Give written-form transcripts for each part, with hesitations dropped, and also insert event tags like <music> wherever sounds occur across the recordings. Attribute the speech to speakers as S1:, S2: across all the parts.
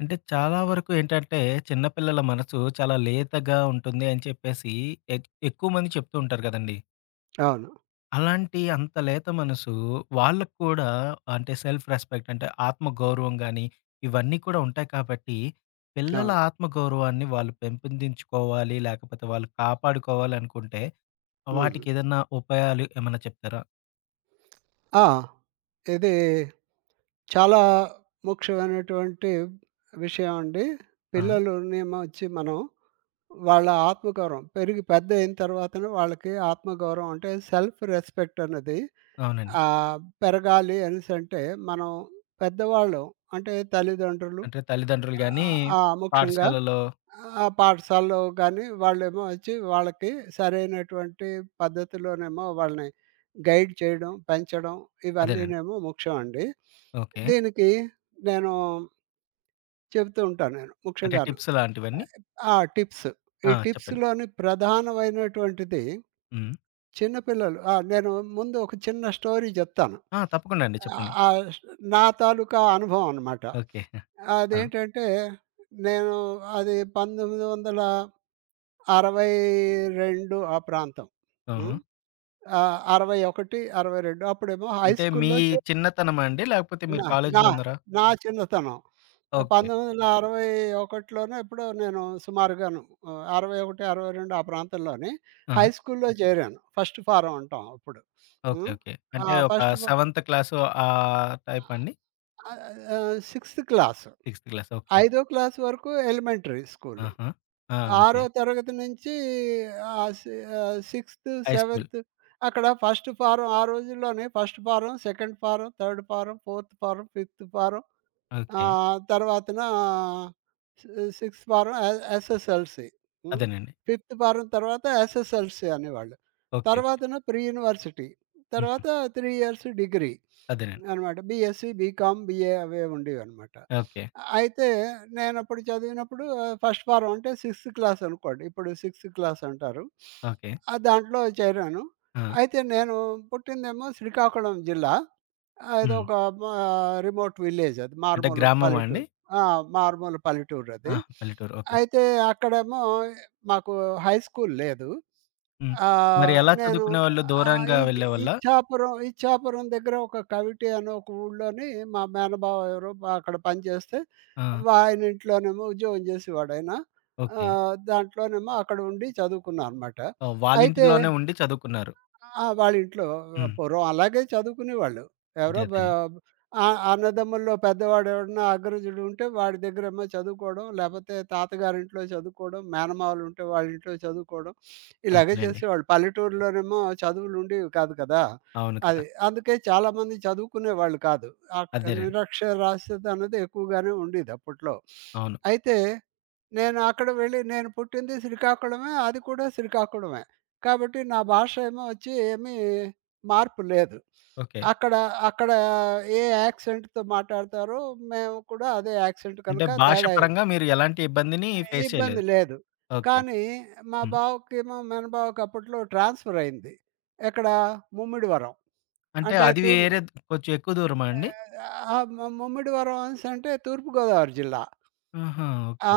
S1: అంటే చాలా వరకు ఏంటంటే, చిన్నపిల్లల మనసు చాలా లేతగా ఉంటుంది అని చెప్పేసి ఎక్కువ మంది చెప్తూ ఉంటారు కదండీ.
S2: అవును.
S1: అలాంటి అంత లేత మనసు వాళ్ళకి కూడా అంటే సెల్ఫ్ రెస్పెక్ట్ అంటే ఆత్మగౌరవం గాని, ఇవన్నీ కూడా ఉంటాయి కాబట్టి, పిల్లల
S2: అవును.
S1: ఆత్మగౌరవాన్ని వాళ్ళు పెంపొందించుకోవాలి, లేకపోతే వాళ్ళు కాపాడుకోవాలి అనుకుంటే,
S2: హ్మ్.
S1: వాటికేదన్నా ఉపాయాలు ఏమన్నా చెప్తారా?
S2: ఆ! ఇది చాలా ముఖ్యమైనటువంటి విషయం అండి.
S1: ఆ!
S2: పిల్లలునేమొచ్చి మనం వాళ్ళ ఆత్మగౌరవం పెరిగి పెద్దయిన తర్వాతను వాళ్ళకి ఆత్మగౌరవం అంటే సెల్ఫ్ రెస్పెక్ట్ అన్నది
S1: అవునండి.
S2: పెరగాలి అనేసంటే మనం పెద్దవాళ్ళం అంటే తల్లిదండ్రులు
S1: అంటే తల్లిదండ్రులు గాని,
S2: ఆహ్, ఆ! ముఖ్యంగా
S1: పాఠశాలలో
S2: ఆ పాఠశాలలో గాని వాళ్ళేమో వచ్చి వాళ్ళకి సరైనటువంటి పద్ధతిలోనేమో వాళ్ళని గైడ్ చేయడం, పెంచడం
S1: అదేనండి.
S2: ఇవన్నీనేమో ముఖ్యం అండి.
S1: ఓకే.
S2: దీనికి నేను చెబుతూ ఉంటాను నేను
S1: అంటే
S2: ముఖ్యంగాను.
S1: టిప్స్ లాంటివన్నీ?
S2: ఆ! టిప్స్.
S1: ఆ!
S2: ఈ
S1: చెప్పండి.
S2: టిప్స్‌లోని ప్రధానమైనటువంటిది
S1: హ్మ్.
S2: చిన్న పిల్లలు నేను ముందు ఒక చిన్న స్టోరీ చెప్తాను.
S1: ఆ! తప్పకుండా అండి.
S2: ఆహ్,
S1: చెప్పండి.
S2: ఆహ్, నా తాలూకా అనుభవం అనమాట.
S1: ఓకే. ఆ!
S2: అదేంటంటే నేను అది 1900 62 ఆ ప్రాంతం.
S1: హుహు.
S2: హ్మ్. 61, 62 అప్పుడేమో హై
S1: అంటే మీ
S2: స్కూల్‌లో చేస్తున్నా
S1: చిన్నతనమా అండి? లేకపోతే మీరు
S2: నా నా
S1: కాలేజీలో ఉన్నారా?
S2: నా చిన్నతనం.
S1: ఓకే.
S2: 1961లోనో ఎప్పుడో నేను సుమారుగాను 61, 62 ఆ ప్రాంతంలోని
S1: ఆ!
S2: హై స్కూల్‌లో చేరాను. ఫస్ట్ ఫారం అంటాం అప్పుడు.
S1: ఓకే.
S2: హ్మ్.
S1: ఓకే.
S2: ఆ!
S1: అంటే ఒక
S2: ఫస్ట్ ఫ
S1: సెవెంత్ క్లాసు ఆ టైపా అండి?
S2: ఆహ్, ఆహ్, 6థ్ class.
S1: Sixth class. Okay. Okay.
S2: ఐదో క్లాస్ వరకు ఎలిమెంటరీ స్కూలు.
S1: ఆహా! ఆ! ఓకే.
S2: ఆరో తరగతి నుంచి సిక్స్త్,
S1: హై స్కూల్.
S2: సెవెంత్ అక్కడ ఫస్ట్ ఫారం ఆ రోజుల్లోనే first form, second form, third form, fourth form, fifth form. ఆ!
S1: ఓకే.
S2: తర్వాతన సి సిక్స్త్ ఫారం ఎస్ఎస్ఎల్‌సి. హ్మ్.
S1: అదేనండి.
S2: ఫిఫ్త్ ఫారం తర్వాత ఎస్ఎస్ఎల్‌సి అనేవాళ్ళు.
S1: ఓకే. ఓకే.
S2: తర్వాతన ప్రీ యూనివర్సిటీ.
S1: హ్మ్.
S2: తర్వాత 3 ఇయర్స్ డిగ్రీ
S1: అదేనండి.
S2: అనమాట. బీఎస్సీ, బీకామ్, బీఏ అవే ఉండేవనమాట.
S1: ఓకే.
S2: అయితే నేనప్పుడు చదివినప్పుడు ఫస్ట్ ఫారం అంటే సిక్స్త్ క్లాస్ అనుకోండి. ఇప్పుడు సిక్స్త్ క్లాస్ అంటారు.
S1: ఓకే.
S2: దాంట్లో చేరాను.
S1: ఆ!
S2: అయితే నేను పుట్టిందేమో శ్రీకాకుళం జిల్లా.
S1: హ్మ్.
S2: అదొక మా రిమోట్ విలేజ్ అది.
S1: అంటే
S2: మారుమూల
S1: గ్రామమా అండి?
S2: పల్లెటూరు. ఆ! మారుమూల పల్లెటూరది.
S1: ఆహా! పల్లెటూరు. ఓకే.
S2: అయితే అక్కడేమో మాకు హై స్కూల్ లేదు.
S1: హ్మ్. మరి
S2: ఆహ్,
S1: ఎలా
S2: నేను
S1: చదువుకునేవాళ్ళు?
S2: ఆహ్,
S1: దూరంగా
S2: ఇచ్
S1: వెళ్ళేవాళ్ళా?
S2: ఇచ్ఛాపురం ఇచ్ఛాపురం దగ్గర ఒక కవిటి అనే ఒక ఊళ్ళోని మా మేనబావ ఎవరో అక్కడ పనిచేస్తే
S1: ఆ!
S2: ఆయన ఇంట్లోనేమో ఉద్యోగం చేసేవాడాయన.
S1: ఓకే.
S2: దాంట్లోనేమో అక్కడ ఉండి చదువుకున్నా అనమాట.
S1: ఆ! వాళ్ళ
S2: అయితే
S1: ఇంటిలోనే ఉండి చదువుకున్నారు.
S2: వాళ్ళింట్లో
S1: హ్మ్.
S2: పూర్వం అలాగే చదువుకునేవాళ్ళు.
S1: అదే.
S2: ఎవరో బ
S1: అదే.
S2: ఆ! అన్నదమ్ముల్లో పెద్దవాడు ఎవడన్నా అగ్రజుడు ఉంటే వాడి దగ్గరేమో చదువుకోవడం, లేపోతే తాతగారింట్లో చదువుకోవడం, మేనమామలుంటే వాళ్ళింట్లో చదువుకోవడం, ఇలాగే
S1: అంతేలెండి.
S2: చేసేవాళ్ళు. పల్లెటూరులోనేమో చదువులుండేవి కాదు కదా!
S1: అవును కదా!
S2: అది. అందుకే చాలామంది చదువుకునేవాళ్ళు కాదు.
S1: అదేనండి.
S2: నిరక్షరాస్యత అన్నది ఎక్కువగానే ఉండేది అప్పట్లో.
S1: అవును.
S2: అయితే నేను అక్కడ వెళ్ళి నేను పుట్టింది శ్రీకాకుళమే. అది కూడా శ్రీకాకుళమే. కాబట్టి నా భాష ఏమో వచ్చి ఏమీ మార్పు లేదు.
S1: ఓకే.
S2: అక్కడ అక్కడ ఏ యాక్సెంట్‌తో మాట్లాడతారో మేము కూడా అదే యాక్సెంట్
S1: అంటే
S2: కనుక
S1: భాష
S2: తేడా ఏం
S1: పరంగా మీరు ఎలాంటి ఇబ్బందిని ఫేస్ చేయలేదు.
S2: ఇబ్బంది లేదు.
S1: ఓకే.
S2: కానీ మా
S1: హ్మ్.
S2: బావకేమో మేనబావకి అప్పట్లో ట్రాన్స్‌ఫర్ అయింది. ఎక్కడ ముమ్మిడివరం.
S1: అంటే
S2: అంటే
S1: అది
S2: తూర్పు
S1: వేరే కొంచెం ఎక్కువ దూరమా అండి?
S2: ఆహ్, ఆ! ము ముమ్మిడివరం అనేసంటే తూర్పుగోదావరి జిల్లా.
S1: ఆహా!
S2: ఆ!
S1: ఓకే.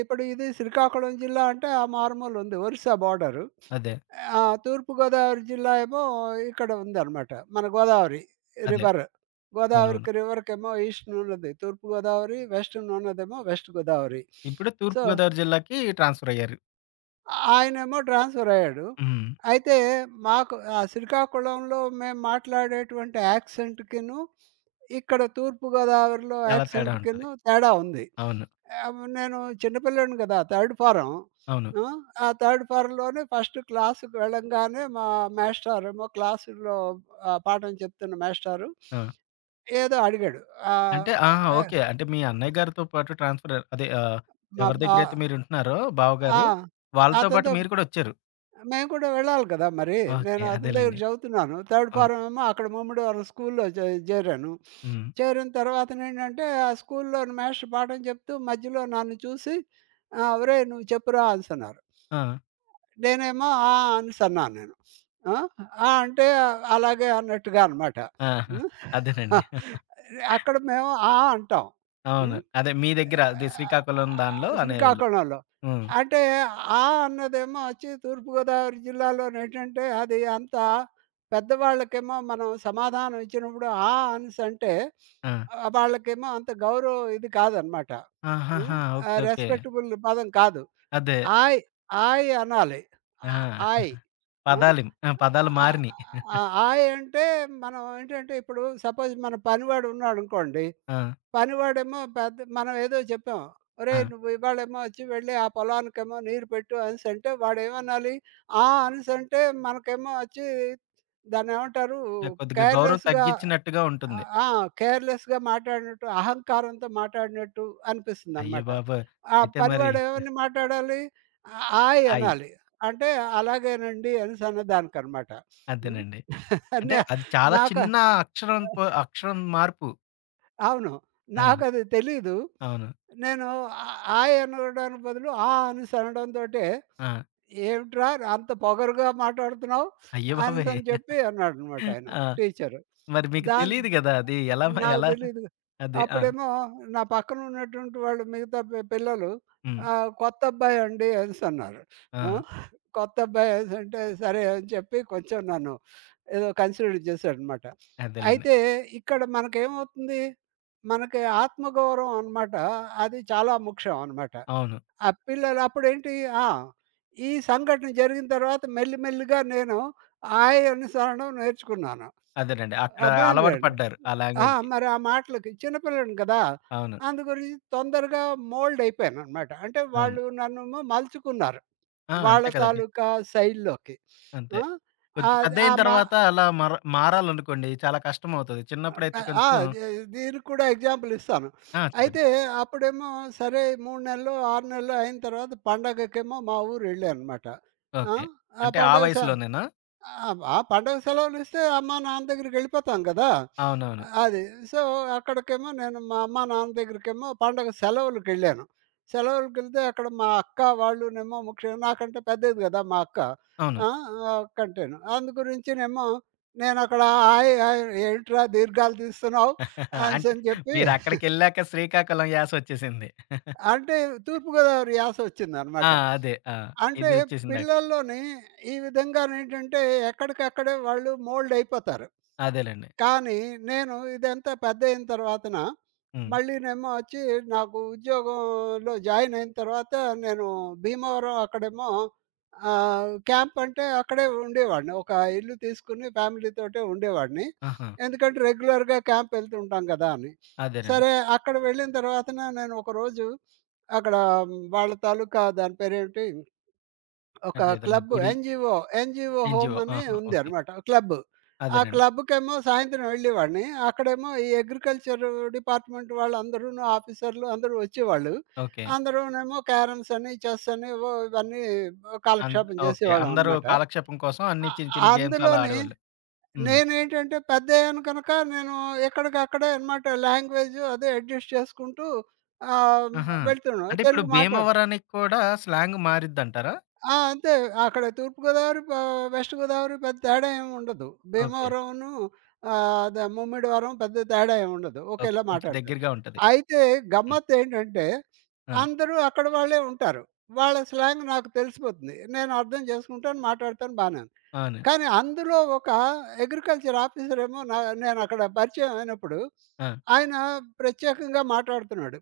S2: ఇప్పుడు ఇది శ్రీకాకుళం జిల్లా అంటే ఆ మారుమూలుంది ఒరిస్సా బోర్డరు.
S1: అదే.
S2: ఆ! తూర్పుగోదావరి జిల్లా ఏమో ఇక్కడ ఉందనమాట. మన గోదావరి
S1: అదే.
S2: రివర్.
S1: అవునవును.
S2: గోదావరికి రివర్‌కేమో ఈస్ట్‌నున్నది తూర్పుగోదావరి, వెస్ట్‌నున్నదేమో వెస్ట్ గోదావరి.
S1: ఇప్పుడు
S2: సో
S1: తూర్పుగోదావరి జిల్లాకి ట్రాన్స్‌ఫర్ అయ్యారు.
S2: ఆయనేమో ట్రాన్స్‌ఫర్ అయ్యాడు.
S1: హ్మ్.
S2: అయితే మాకు ఆ శ్రీకాకుళంలో మేము మాట్లాడేటువంటి యాక్సెంట్‌కిను, ఇక్కడ తూర్పు గోదావరిలో
S1: చాలా తేడా ఉంటది.
S2: యాక్సెంట్‌కిను తేడా ఉంది.
S1: అవును.
S2: నేను చిన్న పిల్లోడిని కదా! Third form.
S1: అవును.
S2: ఆ! ఆ థర్డ్ ఫారంలోనే ఫస్ట్ క్లాస్‌కి వెళ్ళంగానే మా మేస్టారేమో క్లాసులో పాఠం చెప్తున్న మేస్టారు
S1: ఆ!
S2: ఏదో అడిగాడు.
S1: అంటే ఆహా!
S2: ఆహ్,
S1: ఓకే. అంటే మీ అన్నయ్య గారితో పాటు ట్రాన్స్‌ఫర్ అదే
S2: మా
S1: ఎవరి
S2: బా
S1: దగ్గరైతే మీరుంటున్నారో
S2: ఆ!
S1: బావగారు, వాళ్ళతో పాటు
S2: అతనితో
S1: మీరు కూడా వచ్చారు.
S2: మేము కూడా వెళ్ళాలి కదా! మరి.
S1: ఓకే.
S2: నేను అతని దగ్గర
S1: అదేలెండి.
S2: చదువుతున్నాను. థర్డ్
S1: అవును.
S2: ఫారమ్ ఏమో అక్కడ ముమ్మడివరం స్కూల్‌లో జేరాను.
S1: హ్మ్.
S2: చేరిన తర్వాతనేంటంటే, ఆ స్కూల్‌లోని మాస్టర్ పాఠం చెప్తూ మధ్యలో నన్ను చూసి "ఒరేయ్! నువ్వు చెప్పురా" అనేసన్నారు.
S1: ఆ!
S2: నేనేమో "ఆ" అనేసన్నాను నేను. ఆ! ఆ అంటే అలాగే అన్నట్టుగా అన్నమాట.
S1: ఆహా!
S2: హ్మ్.
S1: అదేనండి.
S2: అక్కడ మేము ఆ అంటాం.
S1: అవును.
S2: హ్మ్.
S1: అదే మీ దగ్గర అదే శ్రీకాకుళం దానిలో అనేవాళ్ళు.
S2: శ్రీకాకుళంలో.
S1: హ్మ్.
S2: అంటే ఆ అన్నదేమో వచ్చి తూర్పుగోదావరి జిల్లాలోనేంటంటే అది అంత పెద్దవాళ్ళకేమో మనం సమాధానం ఇచ్చినప్పుడు ఆ అనేసంటే
S1: ఆ!
S2: వాళ్ళకేమో అంత గౌరవం ఇది కాదనమాట. హ్మ్.
S1: ఆహాహా! ఓకే. ఓకే.
S2: రెస్పెక్టబుల్ పదం కాదు.
S1: అదే.
S2: ఆయ్, ఆయ్ అనాలి. ఆ!
S1: ఆ!
S2: ఆయ్. ఆ!
S1: పదాలిం ఆ! పదాలు
S2: ఆహ్,
S1: మారినియి.
S2: ఆయ్ అంటే మనం ఏంటంటే ఇప్పుడు సపోజ్ మన పనివాడు ఉన్నాడనుకోండి
S1: ఆ!
S2: పనివాడేమో పెద్ద మనం ఏదో చెప్పాం.
S1: ఆ!
S2: "ఒరేయ్! నువ్వు ఇవాళేమో వచ్చి వెళ్ళి ఆ పొలానికేమో నీరు పెట్టు" అనేసంటే వాడేమనాలి? ఆ! అనేసంటే మనకేమో వచ్చి దాన్నేమంటారు?
S1: అంటే కొద్దిగా గౌరవం
S2: కేర్‌లెస్‌గా
S1: తగ్గిచ్చినట్టుగా ఉంటుంది.
S2: ఆహ్, ఆ! కేర్‌లెస్‌గా మాట్లాడినట్టు, అహంకారంతో మాట్లాడినట్టు అనిపిస్తుందనమాట.
S1: అయ్యబాబోయ్!
S2: ఆ
S1: అయితే మరి
S2: పనివాడు ఏమని మాట్లాడాలి? ఆయ్
S1: హాయి.
S2: అనాలి. అంటే అలాగేనండి అనేసన్న దానికనమాట. హ్మ్.
S1: అదేనండి.
S2: అన్న
S1: అంటే అది చాలా
S2: నాక
S1: చిన్న అక్షరం మార్పు.
S2: అవును.
S1: ఆ!
S2: నాకది తెలీదు.
S1: అవును.
S2: నేను ఆయ్ అనడానికి బదులు ఆ అనేసి అనడంతోటే,
S1: ఆ!
S2: "ఏమిట్రా అంత పొగరుగా మాట్లాడుతున్నావు"
S1: అయ్యబాబోయ్!
S2: అనేసని చెప్పి అన్నాడనమాట ఆయన
S1: ఆ!
S2: టీచరు.
S1: మరి మీకు
S2: దాన్
S1: తెలీదు గదా! అది ఎలా
S2: నాకు
S1: ఎలా
S2: తెలీదు.
S1: అదే. ఆ!
S2: అప్పుడేమో నా పక్కన ఉన్నటువంటి వాళ్ళు మిగతా పిల్లలు
S1: హ్మ్.
S2: "కొత్త అబ్బాయి అండి" అనేసన్నారు. ఆ!
S1: ఆ!
S2: కొత్త అబ్బాయి అనేసంటే సరే అని చెప్పి కొంచెం నన్ను ఏదో కన్సిడర్ చేశాడనమాట.
S1: అదేలెండి.
S2: అయితే ఇక్కడ మనకేమవుతుంది? మనకి ఆత్మగౌరవం అనమాట అది చాలా ముఖ్యం అనమాట.
S1: అవును.
S2: ఆ పిల్లలు అప్పుడేంటి ఆ! ఈ సంఘటన జరిగిన తర్వాత మెల్లి మెల్లిగా నేను ఆయ్ అనేసి అనడం నేర్చుకున్నాను.
S1: అదేనండి. అక్కడ
S2: అర్థమైంది
S1: అలవాటు
S2: కదండీ!
S1: పడ్డారు. ఆ
S2: ఆ!
S1: లాంగ్వేజ్‌కి.
S2: మరి ఆ మాటలకి చిన్నపిల్లని కదా!
S1: అవును.
S2: అందు గురించి తొందరగా మోల్డ్ అయిపోయాననమాట. అంటే
S1: అవును.
S2: వాళ్ళు నన్నేమో మలుచుకున్నారు.
S1: ఆ!
S2: వాళ్ళ
S1: అంతే కదండీ.
S2: తాలూకా శైలిలోకి.
S1: అంతే.
S2: ఆ!
S1: కొంచెం
S2: అది ఆ!
S1: పెద్దయిన
S2: మా
S1: తర్వాత అలా మారాలనుకోండి చాలా కష్టమవుతది. చిన్నప్పుడైతే
S2: ఆ!
S1: కొంచెం
S2: దీ దీనికి కూడా ఎగ్జాంపుల్ ఇస్తాను.
S1: ఆ! చెప్పండి.
S2: అయితే అప్పుడేమో సరే 3 నెలలు, 6 నెలలు అయిన తర్వాత పండగకేమో మా ఊరెళ్ళాననమాట. ఆ!
S1: ఓకే.
S2: ఆ
S1: అంటే ఆ
S2: పండగ స
S1: వయసులోనేనా?
S2: ఆ! ఆ పండగ సెలవులిస్తే అమ్మా, నాన్న దగ్గరికెళ్ళిపోతాం గదా!
S1: అవునవును.
S2: అది. సో, అక్కడికేమో నేను మా అమ్మా, నాన్న దగ్గరికేమో పండగ సెలవులకెళ్ళాను. సెలవులకెళ్తే అక్కడ మా అక్క వాళ్ళునేమో ముఖ్యంగా నాకంటే పెద్దది గదా మా అక్క.
S1: అవును.
S2: ఆ! కంటేను. అందు గురించినేమో నేనక్కడ హాయ్ హాయ్ ఏంట్రా దీర్ఘాలు తీస్తున్నావు
S1: <laughs> అంటే
S2: అనేసని చెప్పి
S1: మీరక్కడికెళ్ళాక శ్రీకాకుళం యాసొచ్చేసింది.
S2: అంటే తూర్పుగోదావరి
S1: ఆ!
S2: యాసొచ్చిందనమాట.
S1: అదే. ఆ!
S2: అంటే
S1: ఇది వచ్చేసిందక్
S2: పిల్లల్లోని ఈ విధంగానేంటంటే ఎక్కడికక్కడే వాళ్ళు మోల్డ్ అయిపోతారు.
S1: అదేలెండి.
S2: కానీ నేను ఇదంతా పెద్దయిన తర్వాతన
S1: హ్మ్.
S2: మళ్ళీనేమో వచ్చి నాకు ఉద్యోగంలో జాయిన్ అయిన తర్వాత నేను భీమవరం అక్కడేమో క్యాంప్ అంటే అక్కడే ఉండేవాడిని. ఒక ఇల్లు తీసుకొని ఫ్యామిలీతోటే ఉండేవాడిని.
S1: ఆహా!
S2: ఎందుకంటే రెగ్యులర్‌గా క్యాంప్ వెళ్తుంటాం కదా అని.
S1: అదేనండి.
S2: సరే అక్కడ వెళ్ళిన తర్వాతన నేను ఒకరోజు అక్కడ వాళ్ళ తాలూకా దాని పేరేంటి ఒక
S1: అంటే ఏదైనా
S2: క్లబ్
S1: గుడి,
S2: ఎన్‌జీఓ, ఎన్‌జీఓ
S1: ఎన్‌జీఓ.
S2: హోమ్ అని
S1: ఆహా!
S2: ఉంది
S1: ఓకే.
S2: అనమాట. క్లబ్. ఆ
S1: అదేనండి.
S2: క్లబ్‌కేమో సాయంత్రం వెళ్ళేవాడిని. అక్కడేమో ఈ అగ్రికల్చర్ డిపార్ట్‌మెంట్ వాళ్ళందరూను ఆఫీసర్‌లు అందరూ వచ్చేవాళ్ళు.
S1: ఓకే.
S2: అందరూనేమో క్యారమ్స్ అని, చెస్ అని ఏవో ఇవన్నీ
S1: అంత్
S2: కాలక్షేపం
S1: ఓకే.
S2: చేసేవాళ్ళం
S1: అందరూ
S2: అనమాట.
S1: కాలక్షేపం కోసం అన్ని
S2: అ
S1: చిన్న చిన్న గేమ్స్ అలా
S2: అందులోని
S1: ఆడేవాళ్ళు. హ్మ్.
S2: నేనేంటంటే పెద్దయ్యాను కనుక నేను ఎక్కడికక్కడే అనమాట లాంగ్వేజ్ అదే అడ్జస్ట్ చేసుకుంటూ ఆహ్,
S1: ఆహా!
S2: వెళ్తున్నాను.
S1: అంటే ఇప్పుడు
S2: తెలుగు మాట్లాడు
S1: భీమవరానికి కూడా స్లాంగ్ మారిద్దంటారా?
S2: ఆ! అంతే. అక్కడ తూర్పుగోదావరి, ప వెస్ట్ గోదావరి పెద్ద తేడా ఏమి ఉండదు.
S1: ఓకే.
S2: భీమవరంను ఆహ్, ద ముమ్మిడివరం పెద్ద తేడా ఏమి ఉండదు.
S1: ఓకే.
S2: ఒకేలా
S1: కొంచెం
S2: మాట్లాడతారు.
S1: దగ్గరగా ఉంటది.
S2: అయితే
S1: హ్మ్.
S2: గమ్మత్తేంటంటే,
S1: ఆ!
S2: అందరూ అక్కడి వాళ్ళే ఉంటారు. వాళ్ళ స్లాంగ్ నాకు తెలిసిపోతుంది. నేను అర్థం చేసుకుంటాను, మాట్లాడతాను బానే ఉంది.
S1: అవును.
S2: కానీ అందులో ఒక అగ్రికల్చర్ ఆఫీసర్ ఏమో నేను అక్కడ పరిచయం అయినప్పుడు,
S1: ఆ!
S2: ఆయన ప్రత్యేకంగా మాట్లాడుతున్నాడు.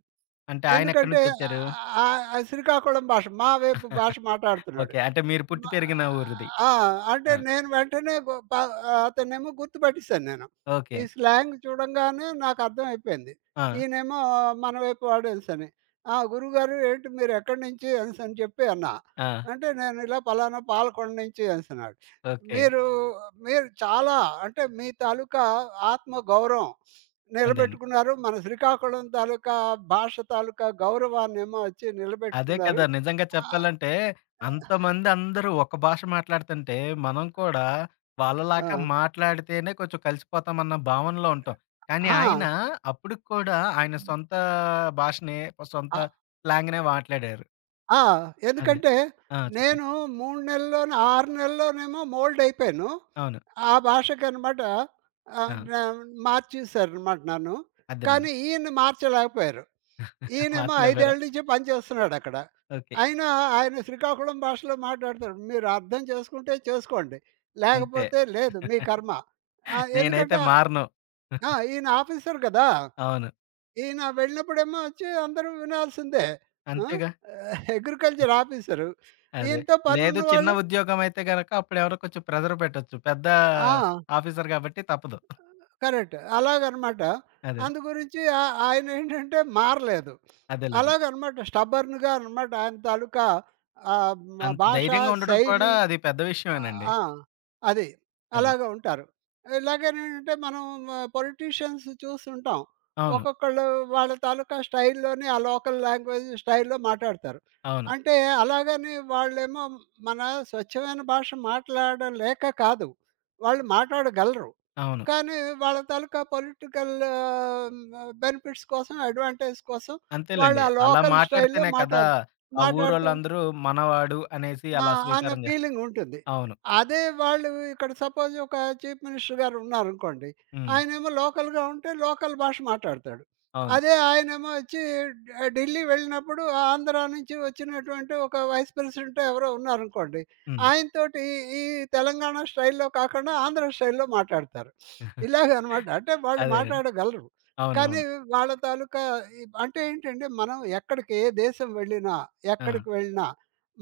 S1: అంటే ఆయనెక్కడి
S2: ఎందుకంటే
S1: నుంచొచ్చారు?
S2: ఆహ్, ఆహ్, శ్రీకాకుళం భాష, మా వైపు భాష
S1: <laughs>
S2: మాట్లాడుతున్నాడు.
S1: ఓకే. అంటే మీరు పుట్టి
S2: మా
S1: పెరిగిన ఊరిది.
S2: ఆ! అంటే
S1: ఆ!
S2: నేను వెంటనే గు ప అతన్నేమో గుర్తుపట్టేసాను నేను.
S1: ఓకే.
S2: ఈ స్లాంగ్ చూడంగానే నాకు అర్థమైపోయింది.
S1: ఆ!
S2: ఈయనేమో మన వైపు వాడేసని. "ఆ! గురువుగారు ఏంటి మీరు ఎక్కడి నుంచి?" అనేసని చెప్పి అన్నా.
S1: ఆ!
S2: అంటే నేను ఇలా పలానా పాలకొండ నుంచి అనేసన్నాడు.
S1: ఓకే.
S2: "మీరు మీరు చాలా అంటే మీ తాలూకా ఆత్మ గౌరవం
S1: అదే.
S2: నిలబెట్టుకున్నారు. మన శ్రీకాకుళం తాలూకా భాష తాలూకా గౌరవాన్నేమో వచ్చి
S1: అదే
S2: నిలబెట్టుకున్నారు."
S1: కదా! నిజంగా
S2: ఆహ్,
S1: చెప్పాలంటే
S2: ఆ!
S1: అంతమంది అందరూ ఒక భాష మాట్లాడుతుంటే, మనం కూడా వాళ్ళలాగా
S2: ఆ!
S1: మాట్లాడితేనే కొంచెం కలిసిపోతామన్న భావనలో ఉంటాం. కానీ
S2: ఆ!
S1: ఆయన అప్పటికి కూడా ఆయన సొంత భాషనే, సొంత
S2: అ
S1: స్లాంగ్‌నే మాట్లాడారు.
S2: ఆ!
S1: అదే.
S2: ఎందుకంటే
S1: ఆ! చెప్పండి.
S2: నేను 3 నెలల్లోనే, 6 నెలల్లోనేమో మోల్డ్ అయిపోయాను.
S1: అవును.
S2: ఆ భాషకనమాట ఆహ్,
S1: ఆ!
S2: న మార్చేసారనమాట నన్ను.
S1: అదేలెండి.
S2: కానీ ఈయన్ని మార్చలేకపోయారు. ఈయనేమో 5
S1: మార్చలేపోయారా?
S2: ఏళ్ల నుంచి పనిచేస్తున్నాడక్కడ.
S1: <laughs> ఓకే.
S2: అయినా ఆయన శ్రీకాకుళం భాషలో మాట్లాడతాడు. మీరు అర్థం చేసుకుంటే చేసుకోండి.
S1: అంతే.
S2: లేకపోతే లేదు మీ కర్మ.
S1: నేనైతే
S2: ఎందుకంటే
S1: మారను.
S2: ఆ! ఈయన ఆఫీసర్ కదా!
S1: అవును.
S2: ఈయన వెళ్ళినప్పుడేమో వచ్చి అందరూ వినాల్సిందే. ఆ!
S1: అంతేగా.
S2: Agriculture officer.
S1: అదే.
S2: ఈయనతో
S1: లేదు చిన్న
S2: పనున్నవాళ్ళు
S1: ఉద్యోగం అయితే గనక అప్పుడెవరో కొంచెం ప్రెషర్ పెట్టొచ్చు. పెద్ద
S2: ఆ!
S1: ఆఫీసర్ కాబట్టి తప్పదు.
S2: కరెక్ట్. అలాగనమాట.
S1: అదే.
S2: అందు గురించి ఆయనేంటంటే మారలేదు.
S1: అదేలెండి.
S2: అలాగనమాట. స్టబర్న్‌గా అనమాట ఆయన తాలూకా ఆహ్, మ
S1: అంత
S2: భాష,
S1: ధైర్యంగా ఉండడం కూడా
S2: శైలి
S1: అది పెద్ద విషయమేనండి.
S2: ఆ! అది.
S1: అది.
S2: అలాగా ఉంటారు. ఇలాగేనేంటంటే మనం పొలిటీషియన్స్ చూస్తుంటాం.
S1: అవును.
S2: ఒక్కొక్కళ్ళు వాళ్ళ తాలూకా స్టైల్‌లోనే ఆ లోకల్ లాంగ్వేజ్ స్టైల్‌లో మాట్లాడతారు.
S1: అవును.
S2: అంటే అలాగని వాళ్ళేమో మన స్వచ్ఛమైన భాష మాట్లాడడం లేక కాదు. వాళ్ళు మాట్లాడగలరు.
S1: అవును.
S2: కానీ వాళ్ళ తాలూకా పొలిటికల్ బెనిఫిట్స్ కోసం, అడ్వాంటేజ్ కోసం వాళ్ళు
S1: అంతేలెండి.
S2: ఆ
S1: అలా
S2: లోకల్ స్టైల్‌లో
S1: మాట్లాడితేనే కదా! ఆ
S2: మాట్లాడుతూ
S1: ఊరోళ్ళందరూ మనవాడు అనేసి
S2: మా
S1: అలా
S2: అన్న
S1: స్వీకారం చేస్తారు.
S2: ఫీలింగుంటుంది.
S1: అవును.
S2: అదే వాళ్ళు ఇక్కడ సపోజ్ ఒక చీఫ్ మినిస్టర్ గారు ఉన్నారనుకోండి.
S1: హ్మ్.
S2: ఆయనేమో లోకల్‌గా ఉంటే లోకల్ భాష మాట్లాడతాడు.
S1: అవును.
S2: అదే ఆయనేమో వచ్చి ఢిల్లీ వెళ్ళినప్పుడు ఆ ఆంధ్ర నుంచి వచ్చినటువంటి ఒక వైస్ ప్రెసిడెంటో ఎవరో ఉన్నారనుకోండి.
S1: హ్మ్.
S2: ఆయనతోటి ఈ తెలంగాణ స్టైల్‌లో కాకుండా ఆంధ్ర స్టైల్‌లో మాట్లాడతారు.
S1: <laughs>
S2: ఇలాగనమాట. అంటే వాళ్ళు
S1: అదేనండి.
S2: మాట్లాడగలరు. కానీ
S1: అవునవును.
S2: వాళ్ళ తాలూకా అంటే ఏంటంటే మనం ఎక్కడికి ఏ దేశం వెళ్ళినా,
S1: ఆ!
S2: ఎక్కడికి వెళ్ళినా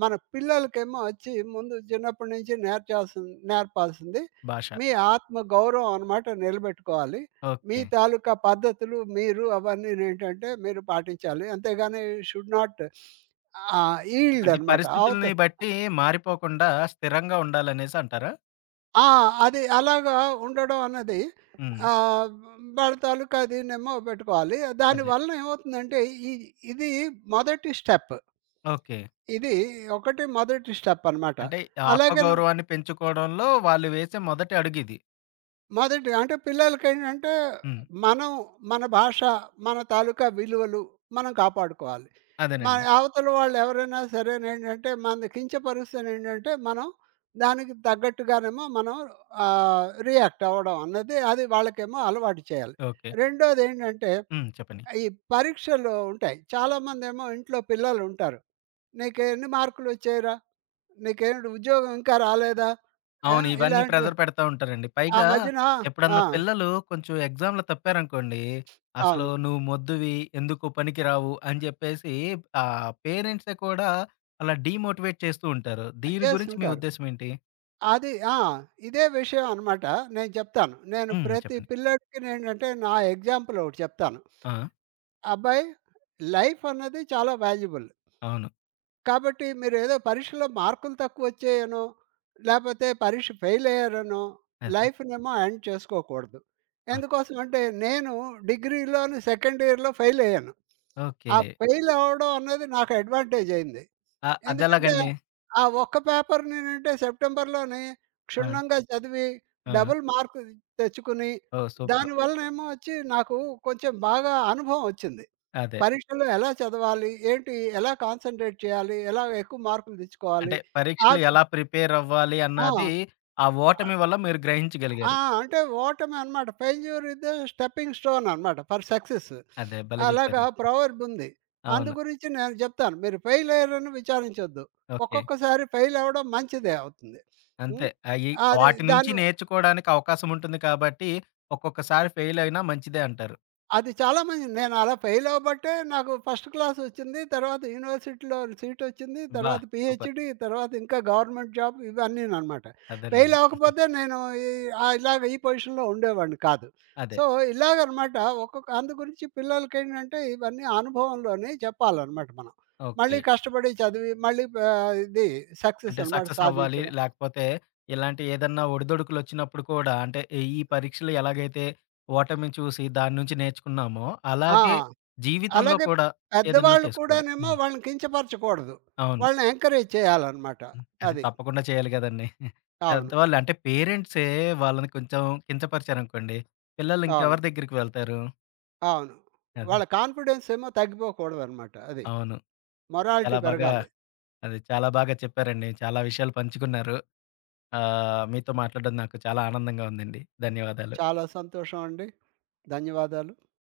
S2: మన పిల్లలకేమో వచ్చి ముందు చిన్నప్పటి నుంచి నేర్చాల్సింది నేర్పాల్సింది
S1: భాష.
S2: మీ ఆత్మ గౌరవం అనమాట నిలబెట్టుకోవాలి. మీ
S1: ఓకే.
S2: తాలూకా పద్ధతులు, మీరు అవన్నీనేంటంటే మీరు పాటించాలి. అంతేగాని షుడ్ నాట్ ఈల్డ్
S1: అంటే
S2: అనమాట. అవత
S1: పరిస్థితుల్ని బట్టి మారిపోకుండా స్థిరంగా ఉండాలనేసి అంటారా?
S2: ఆ! అది అలాగా ఉండడం అన్నది
S1: హ్మ్.
S2: ఆహ్, వాళ్ళ తాలూకా దీన్నేమో పెట్టుకోవాలి.
S1: అదే.
S2: దానివల్ల ఏమవుతుందంటే ఇ ఇది మొదటి స్టెప్.
S1: ఓకే.
S2: ఇది ఒకటి మొదటి స్టెప్ అనమాట.
S1: అంటే
S2: అలాగను
S1: ఆత్మగౌరవాన్ని పెంచుకోవడంలో వాళ్ళు వేసే మొదటి అడుగిది.
S2: మొదటిగా అంటే పిల్లలకేంటంటే,
S1: హ్మ్.
S2: మనం మన భాష, మన తాలూకా విలువలు మనం కాపాడుకోవాలి. మన
S1: అదేనండి.
S2: అవతల వాళ్ళు ఎవరైనా సరేనేంటంటే, మనల్ని కించపరుస్తేనేంటంటే, మనం దానికి తగ్గట్టుగానేమో మనం రియాక్ట్ అవ్వడం అన్నది అది వాళ్ళకేమో అలవాటు చేయాలి.
S1: ఓకే.
S2: రెండోదేంటంటే,
S1: హ్మ్. చెప్పండి.
S2: ఈ పరీక్షలు ఉంటాయి. చాలామందేమో ఇంట్లో పిల్లలుంటారు. "నీకెన్ని మార్కులొచ్చాయిరా? నీకేంటి ఉద్యోగం ఇంకా రాలేదా?" ఆ!
S1: అవును. ఇవన్నీ
S2: ఇలాంటివి
S1: ప్రెషర్ పెడతా ఉంటారండి.
S2: ఆ
S1: పైగా
S2: మధ్యన ఆ!
S1: ఎప్పుడన్నా పిల్లలు కొంచెం ఎగ్జామ్‌లో తప్పారనుకోండి, అసలు
S2: అవును.
S1: నువ్వు మొద్దువి, ఎందుకు పనికిరావు అని జెప్పేసి పేరెంట్సే కూడా అలా డీమోటివేట్ చేస్తూ ఉంటారు. దీని గురించి మీ
S2: చేస్తుంటారు.
S1: ఉద్దేశ్యం ఏంటి?
S2: అది ఆ! ఇదే విషయం అనమాట నేను చెప్తాను. నేను
S1: హ్మ్.
S2: ప్రతి
S1: చెప్పండి.
S2: పిల్లోడికి నేంటంటే నా ఎగ్జాంపుల్ ఒకటి చెప్తాను.
S1: ఆ!
S2: అబ్బాయి లైఫ్ అన్నది చాలా వాల్యుబుల్.
S1: అవును.
S2: కాబట్టి మీరేదో పరీక్షలో మార్కులు తక్కువొచ్చాయనో, లేపోతే పరీక్ష ఫెయిల్ అయ్యారనో
S1: అదే.
S2: లైఫ్‌నేమో ఎండ్ చేసుకోకూడదు.
S1: అవును.
S2: ఎందుకోసం అంటే నేను డిగ్రీలోని సెకండ్ ఇయర్‌లో ఫెయిల్ అయ్యాను.
S1: ఓకే.
S2: ఆ ఫెయిల్ అవ్వడం అన్నది నాకు అడ్వాంటేజ్ అయింది. ఎందుకంటే,
S1: అదెలాగండి?
S2: ఆ ఒక్క పేపర్ నేనంటే సెప్టెంబర్‌లోని
S1: ఆ!
S2: క్షుణ్ణంగా చదివి,
S1: ఆ!
S2: డబుల్ మార్క్ తెచ్చుకుని,
S1: ఓహ్! సూపర్.
S2: దానివలనేమో వచ్చి నాకు కొంచెం బాగా అనుభవం వచ్చింది.
S1: అదే.
S2: పరీక్షలో ఎలా చదవాలి? ఏంటి? ఎలా కాన్సంట్రేట్ చేయాలి? ఎలా ఎక్కువ మార్కులు తెచ్చుకోవాలి?
S1: అంటే
S2: ఆ!
S1: పరీక్షలు ఎలా ప్రిపేర్ అవ్వాలి
S2: వి ఆ!
S1: అన్నది ఆ ఓటమి వల్ల మీరు
S2: ఆ!
S1: గ్రహించగలిగారు.
S2: అంటే ఓటమి అనమాట. Failure is the stepping stone అనమాట ఫర్ సక్సెస్.
S1: అదే భలే
S2: అలాగా
S1: జెప్పారు.
S2: ప్రొవర్బ్ ఉంది. అందు
S1: అవును.
S2: గురించి నేను చెప్తాను. మీరు ఫెయిల్ అయ్యారని విచారించొద్దు.
S1: ఓకే.
S2: ఒక్కొక్కసారి ఫెయిల్ అవ్వడం మంచిదే అవుతుంది.
S1: అంతే.
S2: హ్మ్.
S1: అయి
S2: అది
S1: వాటి నుంచి
S2: దాని
S1: నేర్చుకోవడానికి అవకాశం ఉంటుంది కాబట్టి, ఒక్కొక్కసారి ఫెయిల్ అయినా మంచిదే అంటారు.
S2: అది చాలా మంది నేను అలా ఫెయిల్ అవ్వబట్టే నాకు ఫస్ట్ క్లాస్ వచ్చింది. తర్వాత యూనివర్సిటీలో సీట్ వచ్చింది.
S1: అబ్బా!
S2: తర్వాత
S1: సూపర్.
S2: పీహెచ్‌డీ, తర్వాత ఇంకా గవర్నమెంట్ జాబ్ ఇవన్నీననమాట. ఫెయిల్
S1: అదేనండి.
S2: అవ్వకపోతే నేను ఈ ఇలాగ ఈ పొజిషన్‌లో ఉండేవాడిని కాదు.
S1: అదే.
S2: సో, ఇలాగనమాట ఒక్కొక్క అందు గురించి పిల్లలకేంటంటే ఇవన్నీ అనుభవంలోనే చెప్పాలనమాట మనం.
S1: ఓకే.
S2: మళ్ళీ కష్టపడి చదివి మళ్ళీ ఆహ్, ఇది సక్సెస్
S1: అంటే
S2: అనమాట
S1: సక్సెస్ అవ్వాలి.
S2: సాధించడం.
S1: లేకపోతే ఇలాంటి ఏదన్నా ఒడిదొడుకులొచ్చినప్పుడు కూడా అంటే ఈ పరీక్షలు ఎలాగైతే ఓటమిని చూసి దాని నుంచి నేర్చుకున్నామో,
S2: ఆ!
S1: అలాగే జీవితంలో
S2: అలాగే
S1: కూడా ఏదన్నా
S2: పెద్దవాళ్ళు
S1: చేసుకోవాలి.
S2: కూడానేమో
S1: హ్మ్.
S2: వాళ్ళని కించపరచకూడదు.
S1: అవును.
S2: వాళ్ళని ఎంకరేజ్ చేయాలనమాట.
S1: హ్మ్. అది
S2: అది.
S1: తప్పకుండా చేయాలి గదండీ!
S2: అవును.
S1: పెద్దవాళ్ళు అంటే పేరెంట్సే వాళ్ళని కొంచెం కించపరిచారనుకోండి, పిల్లలు
S2: అవును.
S1: ఇంకెవరి దగ్గరికి వెళ్తారు?
S2: అవును.
S1: అది.
S2: వాళ్ళ కాన్ఫిడెన్స్ ఏమో తగ్గిపోకూడదనమాట అది.
S1: అవును. చాలా
S2: మొరాలిటీ
S1: బాగా
S2: పెరగాలి.
S1: అది చాలా బాగా చెప్పారండి. చాలా విషయాలు పంచుకున్నారు. ఆహ్, మీతో మాట్లాడడం నాకు చాలా ఆనందంగా ఉందండి. ధన్యవాదాలు.
S2: చాలా సంతోషం అండి. ధన్యవాదాలు.